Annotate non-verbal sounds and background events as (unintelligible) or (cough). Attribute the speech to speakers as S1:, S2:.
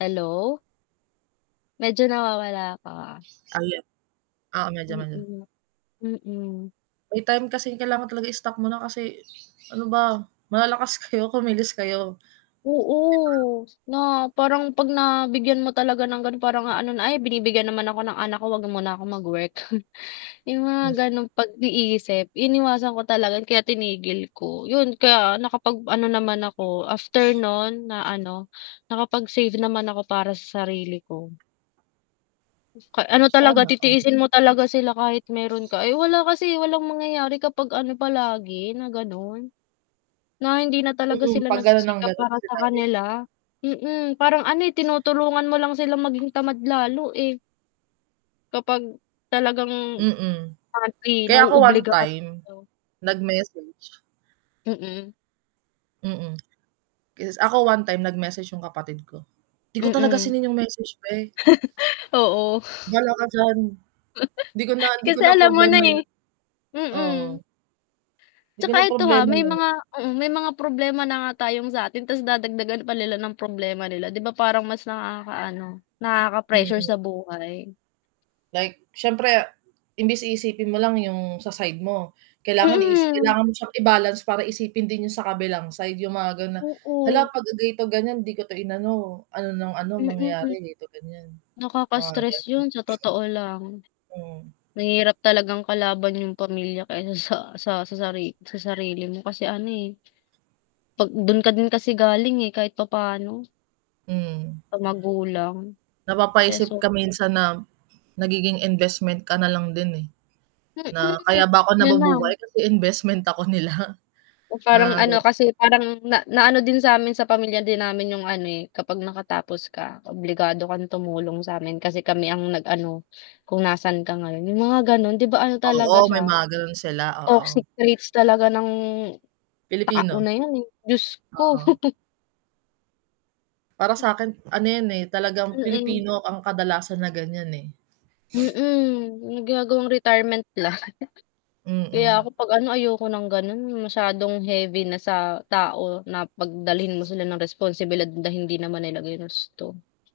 S1: Hello? Medyo nawawala ka.
S2: Ayan. Oo medyo, medyo.
S1: Mm. Mm.
S2: May time kasi kailangan talaga stock mo na, kasi, "Ano ba, malalakas kayo, kumilos kayo." 'Di ba?
S1: Oo, na parang 'pag nabigyan mo talaga ng ganon, parang aano na, "Ay binibigyan naman ako ng anak ko, huwag muna ako mag-work." (scoffs) Yung mga
S2: Hmm.
S1: ganong pag-iisip, iniwasan ko talaga kaya tinigil ko, 'yun kaya nakapag-ano naman ako after no'n na ano, nakapag-save naman ako para sa sarili ko. Sus ka ano talaga
S2: Sana all.
S1: titiisin mo talaga sila kahit meron ka, eh, wala kasi, walang mangyayari kapag, ano palagi, na ganun, na hindi na talaga
S2: Mm,
S1: sila
S2: 'pag ganun ng
S1: nagsisikap
S2: ganun
S1: para
S2: ang
S1: sa
S2: sinabi.
S1: kanila. Mm, parang, ano, eh, tinutulungan mo lang silang maging tamad lalo, eh. Kapag, talagang,
S2: Mm,
S1: (unintelligible)
S2: kaya ako one
S1: na-obliga ka
S2: time,
S1: 'no?
S2: nagmessage.
S1: Mm.
S2: Mm. (smacks lips) Yes, ako one time nag-message yung kapatid ko, hindi ko talaga
S1: Mm.
S2: sineen yung message, beh.
S1: (chuckles) Oo.
S2: Ba'la ka diyan. 'Di ko na
S1: (chuckles)
S2: hindi ko
S1: Kasi
S2: na
S1: alam mo na,
S2: problema yun.
S1: eh.
S2: Oo.
S1: Mm.
S2: 'Di ko
S1: 'Tsaka
S2: na
S1: ito, ha,
S2: problema
S1: may
S2: yan.
S1: mga mm, may mga problema na nga tayong sa'tin ta's dadagdagan pa nila ng problema nila 'di ba parang mas nakakaano, nakaka-pressure sa
S2: Mm.
S1: buhay.
S2: Like siyempre, imbis iisipin mo lang yung sa side mo, kailangan iis
S1: Mm.
S2: kailangan mo siyang i-balance para isipin din yung sa kabilang side yung mga ganun na,
S1: Oo.
S2: "Hala 'pagka ganito ganiyan, di ko 'to inano, ano ng ano,
S1: Mm, mm.
S2: mangyayari ganito ganiyan." Mga
S1: Nakaka-stress
S2: ganun.
S1: yun, sa
S2: (hiccups)
S1: totoo lang.
S2: Mm.
S1: Mahirap talagang kalaban yung pamilya kaysa sa sa sari sa sarili mo kasi ano, eh 'pag dun ka din kasi galing, eh, kahit papaano.
S2: Mm.
S1: Sa magulang.
S2: Napapaisip
S1: Peso
S2: ka minsan na nagiging investment ka nalang din, eh, na,
S1: Mm,
S2: "Kaya ba ako
S1: yun lang.
S2: nabubuhay kasi investment ako nila."
S1: O parang
S2: Mga
S1: ano
S2: ganun.
S1: kasi, parang na naano din samin sa pamilya din namin 'yung, ano, eh, "Kapag nakatapos ka, obligado kang tumulong samin kasi kami ang nag-ano, kung nasaan ka ngayon," yung mga, ganon, 'di ba, ano,
S2: Oo,
S1: talaga
S2: may
S1: siya,
S2: mga ganun sila, oo.
S1: toxic traits talaga ng tao
S2: Pilipino.
S1: na yun, Diyos ko.
S2: Oo.
S1: (chuckles)
S2: Para
S1: Hmm.
S2: sa'kin ano yan, eh, talagang
S1: Mm.
S2: Pilipino ang kadalasan na ganiyan, eh. (sniffs)
S1: Mm, 'yung ginagawang retirement plan. (chuckles) Kaya
S2: Mm.
S1: ako 'pag, ano, ayoko ng ganun 'yung masyadong heavy na sa tao, na pagdalhin mo sila ng responsibilidad na hindi naman nila ginusto.